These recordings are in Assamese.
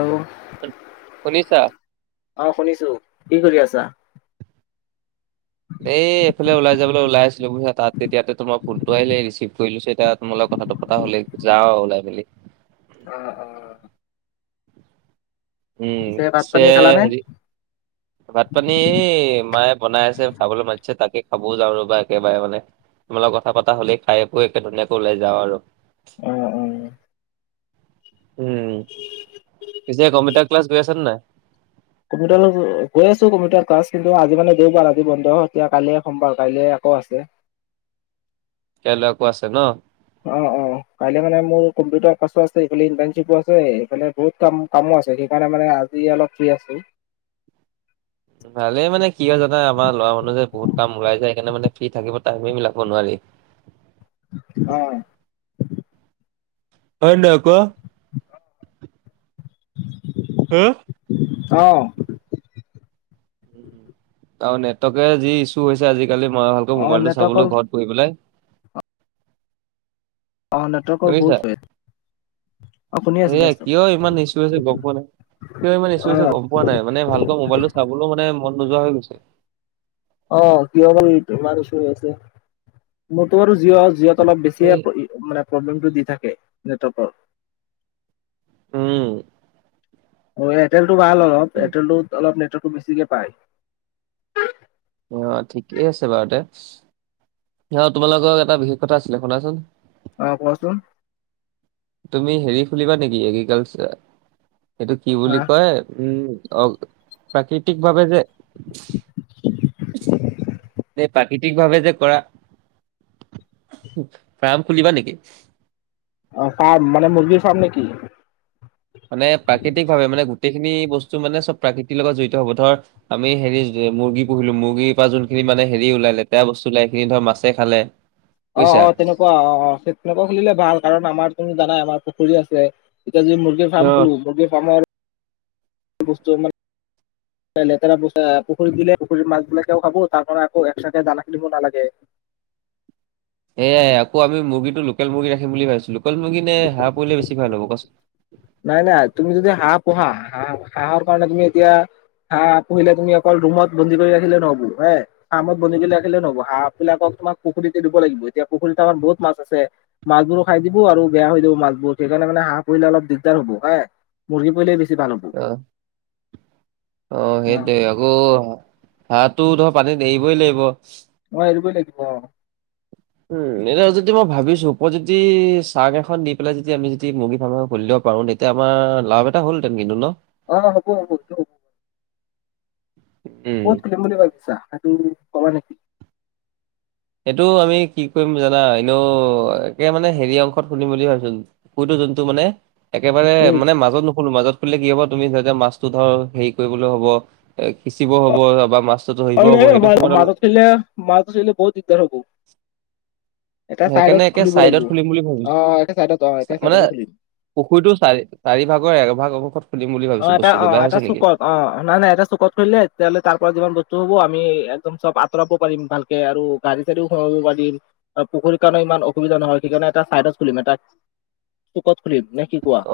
আৰু শুনিছা? অ', শুনিছো, কি কৰি আছা? এ এইফালে ওলাই যাবলৈ ওলাই আহিছিলো তাত তেতিয়া তোমাৰ ফোনটো আহিলে ৰিচিভ কৰিলৈছো তাত মোৰ লগত কথাটো পতা হ'লে যাওঁ আৰু ওলাই মেলি। [unintelligible] উম, [unintelligible] ভাত পিছে পানী খালা নে? হেৰি ভাত পানী এই, মায়ে বনাই আছে খাবলৈ মাতিছে তাকে খাবও যাওঁ ৰ'বা একেবাৰে মানে। মোৰ লগত কথা পতা হ'লে খাই বৈ একে ধুনীয়াকে ওলাই যাওঁ আৰু। উম, উম, উম, পিছে কম্পিউটাৰ ক্লাছ কৰি আছে নে নাই? কম্পিউটাৰ, গৈ আছো কম্পিউটাৰ ক্লাছ কিন্তু আজি মানে দেওবাৰ আজি বন্ধ হয় এতিয়া কাইলে সোমবাৰ কাইলৈ আকৌ আছে। কাইলৈ আকৌ আছে ন'? অ', অ, কাইলৈ মানে মোৰ কম্পিউটাৰ ক্লাছো আছে এইফালে ইণ্টাৰ্নশ্বিপো আছে এইফালে বহুত কাম কামো আছে সেইকাৰণে মানে আজি অলপ ফ্ৰী আছো। ভালে মানে কি হয় জানা, আমাৰ ল'ৰা মানুহ যে বহুত কাম উলাই যে সেইকাৰণে মানে ফ্ৰী থাকিব টাইমে মিলাব নোৱাৰি। অ', হয় নহয় ক? অ', আৰু নেটৱৰ্কে যি ইসু হৈছে আজিকালি মই ভালকৈ অ মোবাইলটো নেটৱৰ্কৰ চাবলৈ ঘৰত বহি পেলাই। অ', নেটৱৰ্কৰ শুনিছা বহুত [unintelligible] অ শুনি আছো শুনি এয়া, আছো কিয় ইমান [unintelligible] হৈছে গম পোৱা নাই। কিয় ইমান ইছু অ আছে গম পোৱা নাই মানে ভালকৈ মোবাইলটো চাবলৈও মানে মন নোযোৱা হৈ গৈছে৷ অ কিয় বা এইতো ইমান ইছু হৈ আছে মোৰতো বাৰু জিঅ' জিঅ' ত অলপ বেছি এই এপ মানে প্ৰব্লেমটো দি থাকে নেটৱৰ্কৰ৷ উম অ', এয়াৰটেলটো ভাল অলপ এয়াৰটেল অলপ নেটৱৰ্কতো বেছিকে পায়। অ', ঠিকেই আছে বাৰু দে, অ, তোমাৰ লগত এটা বিশেষ কথা আছিলে শুনাচোন। অ', কোৱাচোন? তুমি হেৰি খুলিবা নেকি এগ্ৰিকালচাৰ, সেইটো কি হা বুলি কয় উম, অ প্ৰাকৃতিক ভাৱে যে প্ৰাকৃতিক ভাৱে যে কৰা ফ্ৰাম খুলিবা নেকি? অ ফাৰ্ম মান মৰ্গীৰ ফাৰ্ম নে কি? মানে প্ৰাকৃতিক ভাৱে মানে গোটেইখিনি বস্তু মানে চব প্ৰাকৃতিৰ লগত জড়িত হ'ব ধৰা আমি হেৰি মুৰ্গী পুহিলো মুৰ্গীৰ পৰা যোনখিনি মানে হেৰি ওলাই লেতেৰা বস্তু ওলাই এই ধৰ মাছে খালে৷ বুজিছা অ-অ তেনেকু অ-অ তেনেকুৱা খুলিলে ভাল কাৰণ আমাৰ তুমি জানাই আমাৰ পুখুৰী আছে এতিয়া যি মুৰ অ ফ্ৰাম খোলো মুৰ্গী ফাৰ্মৰ বস্তু অকমান লেতেৰা পচা পুখুৰী দিলে পুখুৰীৰ মাছিলাকে খাব তাৰ কাৰণ আকৌ একচট্ৰাকে দানা খেল কিনিব নালাগে৷ এয়া আকৌ আমি মুৰ্গীটো লোকেল মুৰ্গী ৰাখিম বুলি ভাবিছো লোকেল মুৰ্গী নে হাহ পুহিলে বেছি ভাল হ'ব কোৱাচোন? নাই-নাই তুমি যদি হাঁহ পোহা হাঁহ-হাঁহ ৰ কাৰণে তুমি এতিয়া হাহ পহিলে তুমি অকল ৰুমত বন্দী কৰি ৰাখিলে নহ'বো হে৷ আৰামত বন্দি কৰি ৰাখিলে নহব হাঁবিলাকক তোমাক পুখুৰীত এৰিব লাগিব এতিয়া পুখুৰী ত আমাৰ বহুত মাছ আছে৷ মাছবোৰো খাই দিব আৰু বেয়া হৈ যাব মাছবোৰ সেইকাৰনে হাঁহ পহিলে অলপ দিগ দিগদাৰ হ'ব হা মুৰ্গী পৰিলে বেছি ভাল হ'ব৷ অ অ সেইটোৱে আকৌ হাঁহটো ধৰ পানীত এৰিবই লাগিব৷ অ এৰিবই লাগিব অ৷ উম এতিয়া যদি মই ভাবিছো উপত যদি চাঙ এখন দি পেলাই যদি আমি যদি মুৰ্গী ফাৰ্ম খুলিব পাৰো নেকি তেতিয়া আমাৰ লাভ এটা হ'লহতেন কিন্তু ন? অ হ'ব- সেটোও হব৷হ'ব উম ক'ত খুলিম বুলি ভাবিছা হেইতো কবানেকি? এইটো আমি কি কৰিম জানা এনেও একে মানে হেৰি অংশত শুনিম বুলি ভাবিছো৷ কতো জন্তু মানে একেবাৰে উম মানে মাজত নুখোলো মাজত খুলিলে কি হব তুমি যেতিয়া মাছো ধ হেৰি কৰিবলৈ হ'ব সিচিব হ'ব বা মাছ মাজত খুলিলে মাছবোৰ ধৰিলে বহুত দিগ্দাৰ হব৷ এটা সেইকাৰণে চাইডত একে খুলিব চাইডত লাগিব খুলিম বুলি ভাবিছো অ-অ একে চাইডত অ চা- মানে চাইডতে খুলিম৷ পুখুৰীটো চাৰি-চাৰি ভাগৰ এভাগ অংশত খুলিম বুলি অ ভাবিছো এটা অ বস্তুটো বেয়া এটা হৈছে নেকি? চুকত অ নাই-নাই এটা চুকত খুলিলে তেতিয়াহ'লে তাৰ পৰা যিমান বস্তু হ'ব আমি একদম চব আঁতৰাব পাৰিম ভালকে আৰু গাড়ী চাৰিও থব পাৰিম আৰু পুখুৰীৰ কাৰণে ইমান অসুবিধা নহয় সেইকাৰণে এটা ছাইডত খুলিম এটা চুকত খুলিম নে কি কোৱা? অ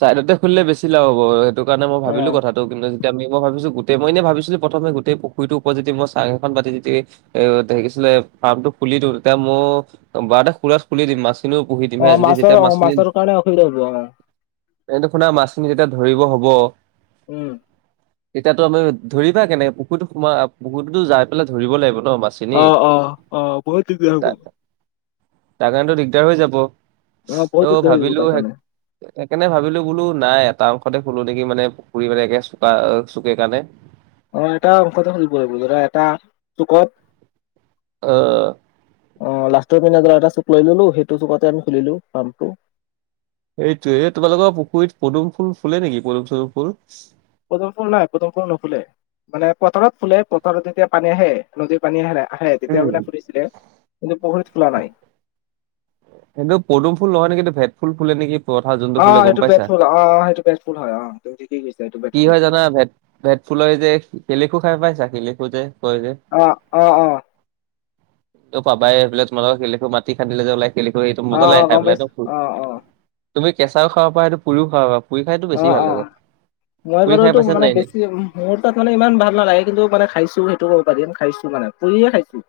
চাইদতে খুলিলে বেছি লাভ হ'ব সেইটো কাৰণে মই অ ভাবিলো কথা ত কিন্তু আমি মই ভিবিছো ই মইনে ভাবিছো প্ৰথমে গোতেই পুখুৰিতো ওপৰে মই চং এখন পাতি দেখিছিলে ফাৰ্মটো খুলি দিওঁ তেতিয়া মই বাৰতে খুলাত খুলি দিম মাছ খিনিও পুহি দিমহে যদি যেতিয়া মাছখিনি ৰবা [unintelligible] এনেখুনা মাছখিনি যেতিয়া ধৰিব হব উম তেতিয়াতো আমি ধৰিবা কেনেকে পুখুৰীতো সোমাই পুখুৰী যাই পেলাই ধৰিব লাগিব ন মাছ৷ ভিনি অ অ অ বহুত দিগদাৰ হ'ব তা তাৰ কাৰনেতো দিগদাৰ হৈ যাব৷ ধৰা পৌটিক ত' ধৰিব ভাবিলো তাৰ সে- কানে [unintelligible] সেইকাৰণে ভাবিলো বোলো নাই এটা অংশতে খুলো নেকি মানে পুখুৰী মানে একে চুকা চুকে কাণে। অ এটা অংশতে খুলিব লাগিব ধৰা এটা চুকত অ অ লাষ্টতৰ পিনে যাই এটা চুক লৈ ললো সেইটো চকতে আমি খুলিলো পাম্পটো৷ এইটোয়ে তোমালোকৰ পুখুৰীত পদুম ফুল ফুলে নেকি পদুম চদুম ফুল? পদুম ফুল নাই পদুম ফুল নুফুলে মানে পথাৰত ফুলে পথাৰত যেতিয়া পানী আহে নদীৰ পানী আহে-আহে তেতিয়া উম। মানে ফুৰিছিলে কিন্তু পুখুৰীত ফুলা নাই৷ এইটো পদুমফুল নহয় নেকি এইটো ভেট ফুল ফুলে নেকি? পথাৰত যোনটো অ ফুলে গম এইটো পাইছা? ভেটফুল অ সেইটো ভেটফুল হয় তই থিকেই কৈছা বেট কি ফুল। হয় জানা ভেট ভেট ফুলৰ যে শিলিখু খাই পাইছা শিলিখু যে কয় যে অ অ অ ত পাবাই সেইফালে তোমালোক শিলিখু মাটি খান্ডিলে যে ওলাই শিলিখু এইটো অ মজা লাগে অ খাই গম পেলাই পাইছো এদম অ অ তুমি কেঁচাও খাবা পাৰা সেইটো পুৰিও খাবা, পুৰি খাইটো অ বেছি ভাল অ। লাগে। মই পুৰি বাৰু খাই এইটো পাইছা নে মানে নাই এনে? বেছি মোৰ তাত মানে ইমান ভাল নালাগে কিন্তু মানে খাইছো সেইটো ক'ব পাৰিম খাইছো মানে পুৰিয়ে খাইছো।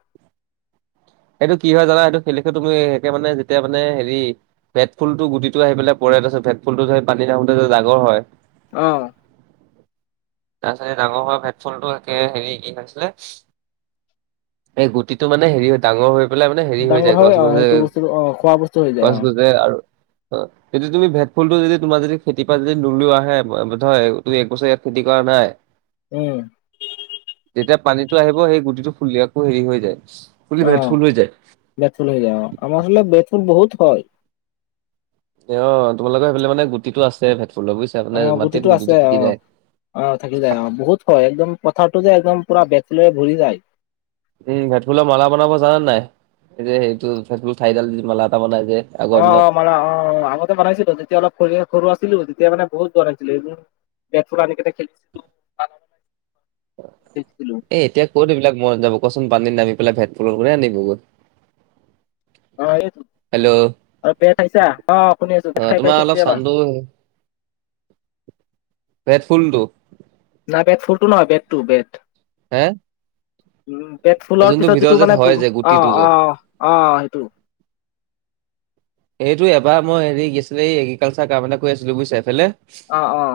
সেইটো কি হয় জানা সেইটো শিলিখুটো তুমি সেকে মানে যেতিয়া মানে হেৰি ভেট ফুলটো গুটিটো আহি পেলাই পৰে, তাৰপাছত ভেট ফুলতো ধৰে পানী থাকোতে যে ডাঙৰ হয়। অ তাৰপাছত এই ডাঙৰ হোৱা ভেটফুলটো একে হেৰি কি হৈছিলে এই গুটিটো মানে হেৰি ডাঙৰ হৈ পেলাই মানে হেৰি হৈ ডাঙৰ যায় হয় গছ অ গজে, সেইটো বস্তু অ খোৱা বস্তু হৈ যায় গছ অ গজে আৰু- অ সেইটো তুমি ভেট ফুলটো যদি তোমাৰ যদি খেতিৰ পা যদি নোলোৱাহে হয় ধৰ তুমি এক বছৰ ইয়াত খেতি কৰা নাই উম যেতিয়া পানীটো আহিব সেই গুটিটো ফুলি আকৌ হেৰি হৈ যায়, ফুলি ভেদ ফুল হৈ যায়। ভেটফুল হৈ যায় অ। আমাৰ ফালে ভেটফুল বহুত হয়। এ অ তোমালোকৰ সেইফালে মানে গুটিটো আছে ভেটফুলৰ বুজিছা, অ মানে মাটিত আছে গুটিটো অ। থাকি যায় অ থাকি যায় অ বহুত হয় একদম পথাৰতো যে একদম পুৰা ভেটফুলে ভৰি যায়। উম ভেটফুলৰ মালা বনাব জানা নাই? এই যে সেইটো ভেটফুল ঠাইডাল মালা এটা বনাই যে, আগৰ অ অ দিনত মালা অ অ বনাইছিলো তেতিয়া অলপ স সৰু আছিলো তেতিয়া মানে বহুত জৰ আছিল এইবোৰ ভেটফুল আনি কিনি খেলিছিলো [unintelligible] দেখিছিলো এ এতিয়া ক'ত এইবিলাক মন যাব কোৱাচোন পানীত নামি পেলাই ভেট ফুল কোনে আনিবগৈ। অ এই হেল্ল' আৰু পেট আহিছা অ শুনি আছো বেদ খাই পাইছে কেতিয়াবা উম ভেটফুলটো না ভেটফুলটো নহয় বেড টো বেড হে? উম এই পেটফুলৰ যোনটো পিছত ভিতৰত যিটো যে মানে হয় যে অ গুটিটো যে অ অ সেইটো এইটো এবাৰ মই হেৰি কি আছিলে এই এগ্ৰিকালচাৰ কাৰণে কৈ আছিলো বুজিছা এফালে অ অ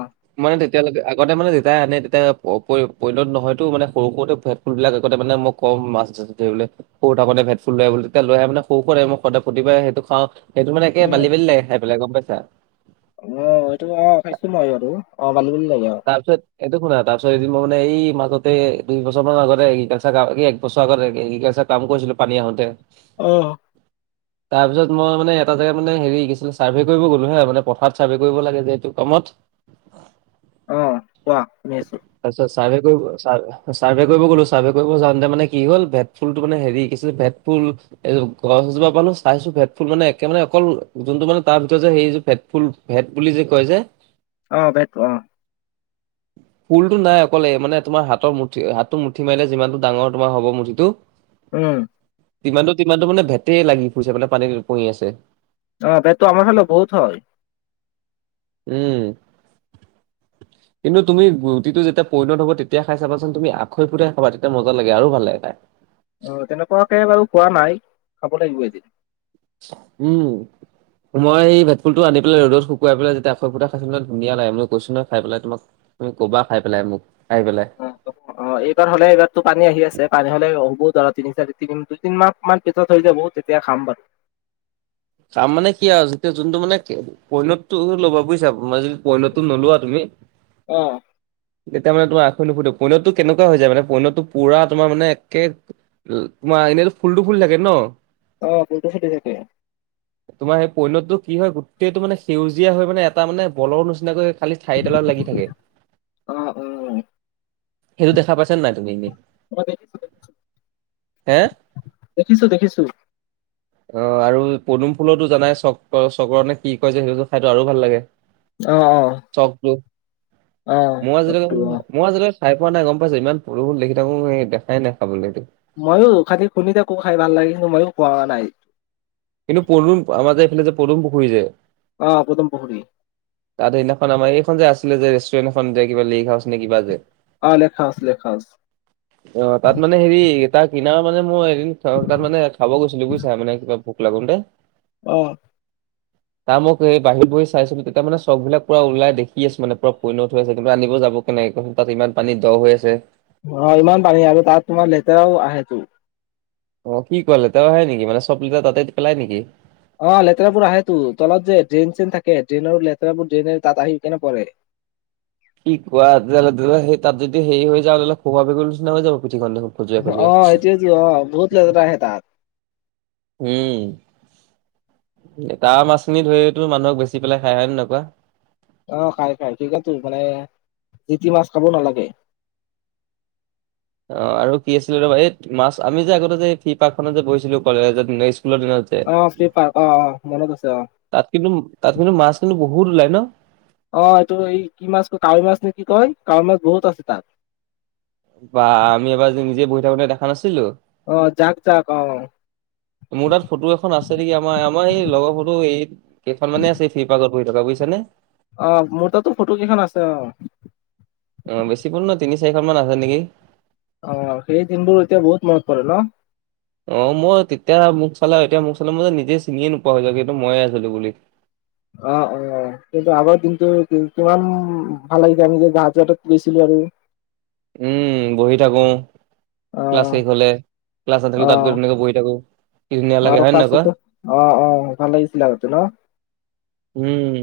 মানে তেতিয়ালৈকে আগতে মানে দেউতাই আনে তেতিয়া প প পৰিণত নহয়তো মানে সৰু সৰুতে ভেট ফুলবিলাক আগতে মানে মই কম মাছ ধৰিবলে সৰু থাকোতে ভেদ ফুল লৈ আহিব বুলি তেতিয়া লৈ আহে ম‌ই সৰু সোৰা টাইমত মোক সদায় প্ৰতিবাই আহে সেইটো খাওঁ। সেইটো মানে একে উম বালি বালি লাগে খাই পেলাই গম পাইছা। অ এইটো অ খাইছো মই আৰু অ বালি বালি লাগে অ তাৰপিছত এইটো শুনা তাৰপিছত এদিন মই মানে এই মাজতে দুই বছৰ মান আগতে এগ্ৰিকালচাৰ কাম বছৰ আগত এগ্ৰিকালচাৰ কাম কৰিছিলো পানী আহোতে অহ তাৰপিছত মই মানে এটা জেগাত মানে হেৰি কি আছিলে চাৰ্ভে কৰিব গলো হা, মানে পথাৰত চাৰ্ভে কৰিব লাগে যে এইটো কমত অ কোৱা শুনি আছো। তাচত চাৰে ক, চাৰ [unintelligible] চাৰ্ভে কৰিব গ'লো। চাৰ্ভে কৰিব যাওঁতে মানে কি হ'ল ভেট ফুলটো মানে হেৰি কি আছিলে ভেট ফুল এইযোৰ গছ এজোপা পালো চাইছো ভেট ফুল মানে একে মানে অকল যোনটো মানে তাৰ ভিতৰত যে সেইযোৰ ভেট ফুল ভেট বুলি যে কয় যে অ বেক অ৷ পুলটো নাই অকলে মানে তোমাৰ হাতৰ মুঠি হাতটো মুঠি মাৰিল যিমানটো ডাঙৰ তোমাৰ হ'ব মুঠিটো উম তিমানতটো - তিমানটো মানে ভেটেই লাগি ফুৰিছে মানে পানী উপঙি আছে। অ তাইটো আমাৰ হালে বহুত হয়। উম। [unintelligible] কিন্তু তুমি ৰুটিটো যেতিয়া পৰিণত হ'ব। তেতিয়া খাই চাবাচোন তুমি আখৈ ফুৰিয়াই খাবা তেতিয়া মজা লাগে আৰু ভাল লাগে খাই৷ অ তেনেকুৱাকে বাৰু খোৱা নাই, খাব লাগিব এদিন। উম। মই এই ভেটফুলটো আনি পাই ৰ'দত শুকাইেলাই যেয়া আখৈ ফুটাই খাইছিলো ন, ধুনীয়া লাগে ম কৈছ নহই খাই তোক তুমি ক'বা খাই পেলাই মোক। খাই পেলাই অ অ এইবাৰ হ'লে এইবাৰতো পানী আহি আছে। পানী হলে হ'ব ধৰা তিনি চাৰি তি দুই তিনি মাহ মান। থৈ যাব তেতিয়া খাম বাৰু। কাম মানে কি আৰু যেতিয়া যোনটো মানে পৈণতটো ল'বা‌ বুইছা, মই যদি পৈণতটো নোলোৱা তুমি অ। তেতিয়া মানে তোমাৰ আখৈ নুফুতে পৈনতটো কেনেকুৱা যায় মানে পৈণটো পুৰা তোমাৰ মানে একে তোমাৰ এনেইতো ফুলটো ফুল থাকে ন? অ ফুল টো পাতি থাকে। তোমাৰ সেই পৈণতটো কি হয় গোটেইটো মানে সেউজীয়া হৈ মানে এটা মানে বলৰ নিচিনাকৈ খালি চাৰিটালত লাগি থাকে। উম সেইটো দেখা পাইছা নাই তুমি এনেই? মই দেখিছো হে? দেখিছো-দেখিছো। অ আৰু পদুম ফুলৰতো জানাই চ চক্ৰ নে কি কয় যে সেইবোৰ খাইত আৰু ভাল লাগে। অ অ। চক তো, অ মই আজি লকে চবটো অ মই আজি লকে খাই পোৱা নাই গম পাইছো। ইমান সৰু-সৰু দেখি থাকো সেই দেখাই নাই খাবলৈটো। ময়ো খালি শুনি থাকো, খাই ভাল লাগে কিন্তু মইয়ো খোৱা নাই। কিন্তু পদুম আমাৰ যে এইফালে যে পদুম পুখুৰী যে অ পুদম পুখুৰী৷ তাত সেইদিনাখন আমাৰ এইখন যে আছিলে, যে ৰেষ্টুৰেণ্ট এখন যে কিবা লেক হাউচনে কিবা যে অ লেক হাউচ লেক হাউছ। অ তাত মানে হেৰি তাৰ কিনাৰ মানে মই দিন তাত মানে, খাব গৈছিলো বুইছা? মানে কিবা ভোক লাগোন তে। অ। তাৰ মই এই বাহিৰ বহি চাইছিলো তেতিয়া, মানে চফ বিলাক পোৰা ওলাই দেখি আছো মানে, পোৰা পৈণত হৈ আছে তে আনিব যাব কেনে তাত ইমান পানী দ হৈ আছে। অ ইমান পানী আৰু তাত তোমাৰ লেতেৰাও আহে তো। অ কি কলে, তেওঁ হয়ে নেকি মানে চব লিটা তাতে পেলাই নেকি? অ লেতেৰাবোৰ আহে তো। তলত যে ড্ৰেইন চেইন থাকে, ড্ৰেইনৰ লেতেৰাবোৰ ড্ৰেইনে তাত আহি কেনে পৰে। কি কোৱা তাত যদি সে হেৰি হৈ যায়, [unintelligible] হৈ যাব পিঠি খন। অ', এইটোৱেই যে অ, বহুত লেতেৰা আহে তাত। উম, তাৰ মাছখিনিত ধৰিয়েতো মানুহক বেছি পেলাই খাই, হয় নে নাই কোৱা? অ খাই-খাই। ঠিক আছে মানে, জিতি মাছ খাব নালাগে। অ আৰু কি আছিলে ৰবা এই মাছ আমি যে আগতে যে ফ্ৰি পাৰ্কখনত যে বহিছিলো কলেজত স্কুলৰ দিনত যে অ ফি পাৰ্ক অ-অ মনত আছে অ। তাত কিন্তু তাত কিন্তু মাছ কিন্তু বহুত ওলাই ন? অ', এইটো এই কি মাছ কয় কাৱৈ মাছ নে কি কয়, কাৱৈ মাছ বহুত আছে তাত। বা আমি এবাৰ যদি নিজে বহি থাকোতে দেখা নাছিলোঁ? অ', যাক যাক অ, মোৰ তাত ফটো এখন আছে নেকি, আমাৰ-আমাৰ এই লগৰ ফটো এই কেইখন মানে আছে ফ্ৰী পাৰ্কত বহি থকা, বুজিছাঁ নে? অ', মোৰ তাতো ফটো কেইখন আছে অ, অ', বেছি [unintelligible] তিনি চাৰিখন মান আছে নেকি? অ', সেই দিনবোৰ এতিয়া বহুত মনত পৰে ন'। অ', মই তেতিয়া মোক চালা এতিয়া মোক চালে মই যে নিজে চিনিয়ে নোপোৱা হৈ যায় কিন্তু মই আছিলো বুলি। অ', অ, কিন্তু আগাৰ দিনটো কিন্তু আম, কিমান ভাল লাগিছে আমি যে [unintelligible] কৈছিলো আৰু। উম, বহি থাকোঁ। অ ক্লাছ শেষ হলে, ক্লাছ নাথাকিলে তাত গৈ তেুনেকৈ বহি থাকোঁ। অ', আৰু ক্লাছোতো অ, অ, ভাল লাগিছিলে আগতে ন'? উম,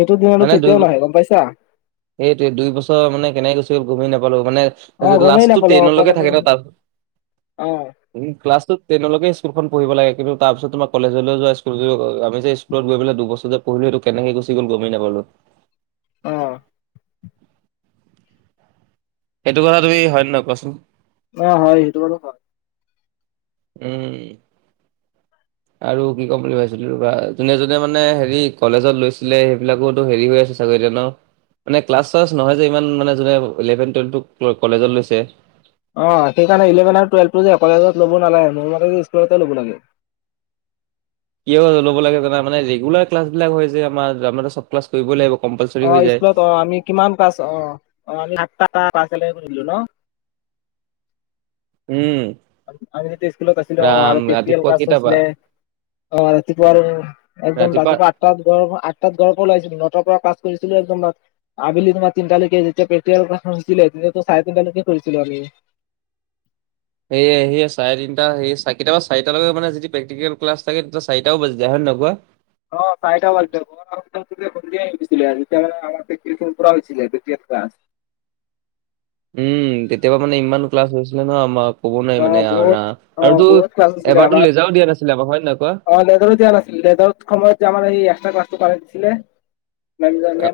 সেইটো দিন আৰু মানে দুই কেতিয়াও নাহে গম পাইছা? সেইটোৱে দুই বছৰ মানে কেনেকে গুচি গল গমে নাপালো মানে অ গমেই লাষ্টটো নাপালো অ টেইন'লৈকে পতকে থাকে ন' তাৰ অ উম, ক্লাছটো টেইন'লৈকে স্কুলখন পঢ়িব লাগে তাৰপিছত তোমাক কলেজলৈ যোৱা স্কুল [unintelligible] আমি যে [unintelligible] পেলাই দুবছৰ যে পঢ়িলো কেনেকে গুছি গ'ল গমেই নাপালো। অ', এইটো কথা তুমি হয় নহয় কোৱাচোন? অ', হয় সেইটো কথা হয়। উম, [unintelligible] আৰু কি ক'ম বুলি ভাবছিলো ৰ'বা, যোনে যোনে মানে হেৰি কলেজত লৈছিলে সেইবিলাকতো হেৰি হৈ আছে [unintelligible] মানে ক্লাছ চাছ নহয় যে, ইমান মানে যোনে ইলেভেন টুৱেলভটো কলেজত লৈছে। অ', সেইকাৰণে ইলেভেন আৰু টুৱেলভটো যে কলেজত ল'ব নালাগ মোৰ মতেটো স্কুলতে ল'ব লাগে। কিয় ল'ব লাগে জানা মানে ৰেগুলাৰ ক্লাচ বিলাক হয় যে আমাৰ আমাৰ সব ক্লাছ কৰিবই লাগিব অ কম্পালচৰি হৈ যায়। স্কুলত অ আমি কিমান পাছ, অ, অ, [unintelligible] উম, আমি যেতিয়া স্কুলত আছিলো অ, ৰাম আৰু প্ৰেক্টিকেল ৰাতিপুৱা ক্লাছ কেইটা পা হৈছিলে। অ', [unintelligible] একদম ৰাতিপুৱা আঠ তাত গৰভ আঠ তাত গৰম ওলাইছিলো ন'টাৰ পৰা কাজ কৰিছিলো একদমত। আবেলি ধৰা তিনটা লৈকে যেতিয়া [unintelligible] তেতিয়া ত' চাৰেতিনটা লৈকে ফুৰি ছিলো আমি। সেয়ে সেয়েই চাৰেতিনটা সে কেতিয়াবা চাৰিটা লৈকে মানে যদি প্ৰেকটিকেল ক্লাছ থাকে তেতিয়া চাৰিটাও বাজি যায়, হয় নে নহয় কোৱা? অ', চাৰিটা বাজি যায়। [unintelligible] উম, কেতিয়াবা মানে ইমান ক্লাছ হৈছিলে ন' আমাক। ক'ব নোৱাৰি অ মানে আৰু ৰা, বহুত অ আৰু তো বহুত ক্লাছ আছিলে এবাৰতো আমাৰ লেজাৰও দিয়া নাছিলে আমাক, হয় নে কোৱা? সময়তে আমাক এই এক্সট্ৰা ক্লাছটো কৰাই দিছিলে, [unintelligible]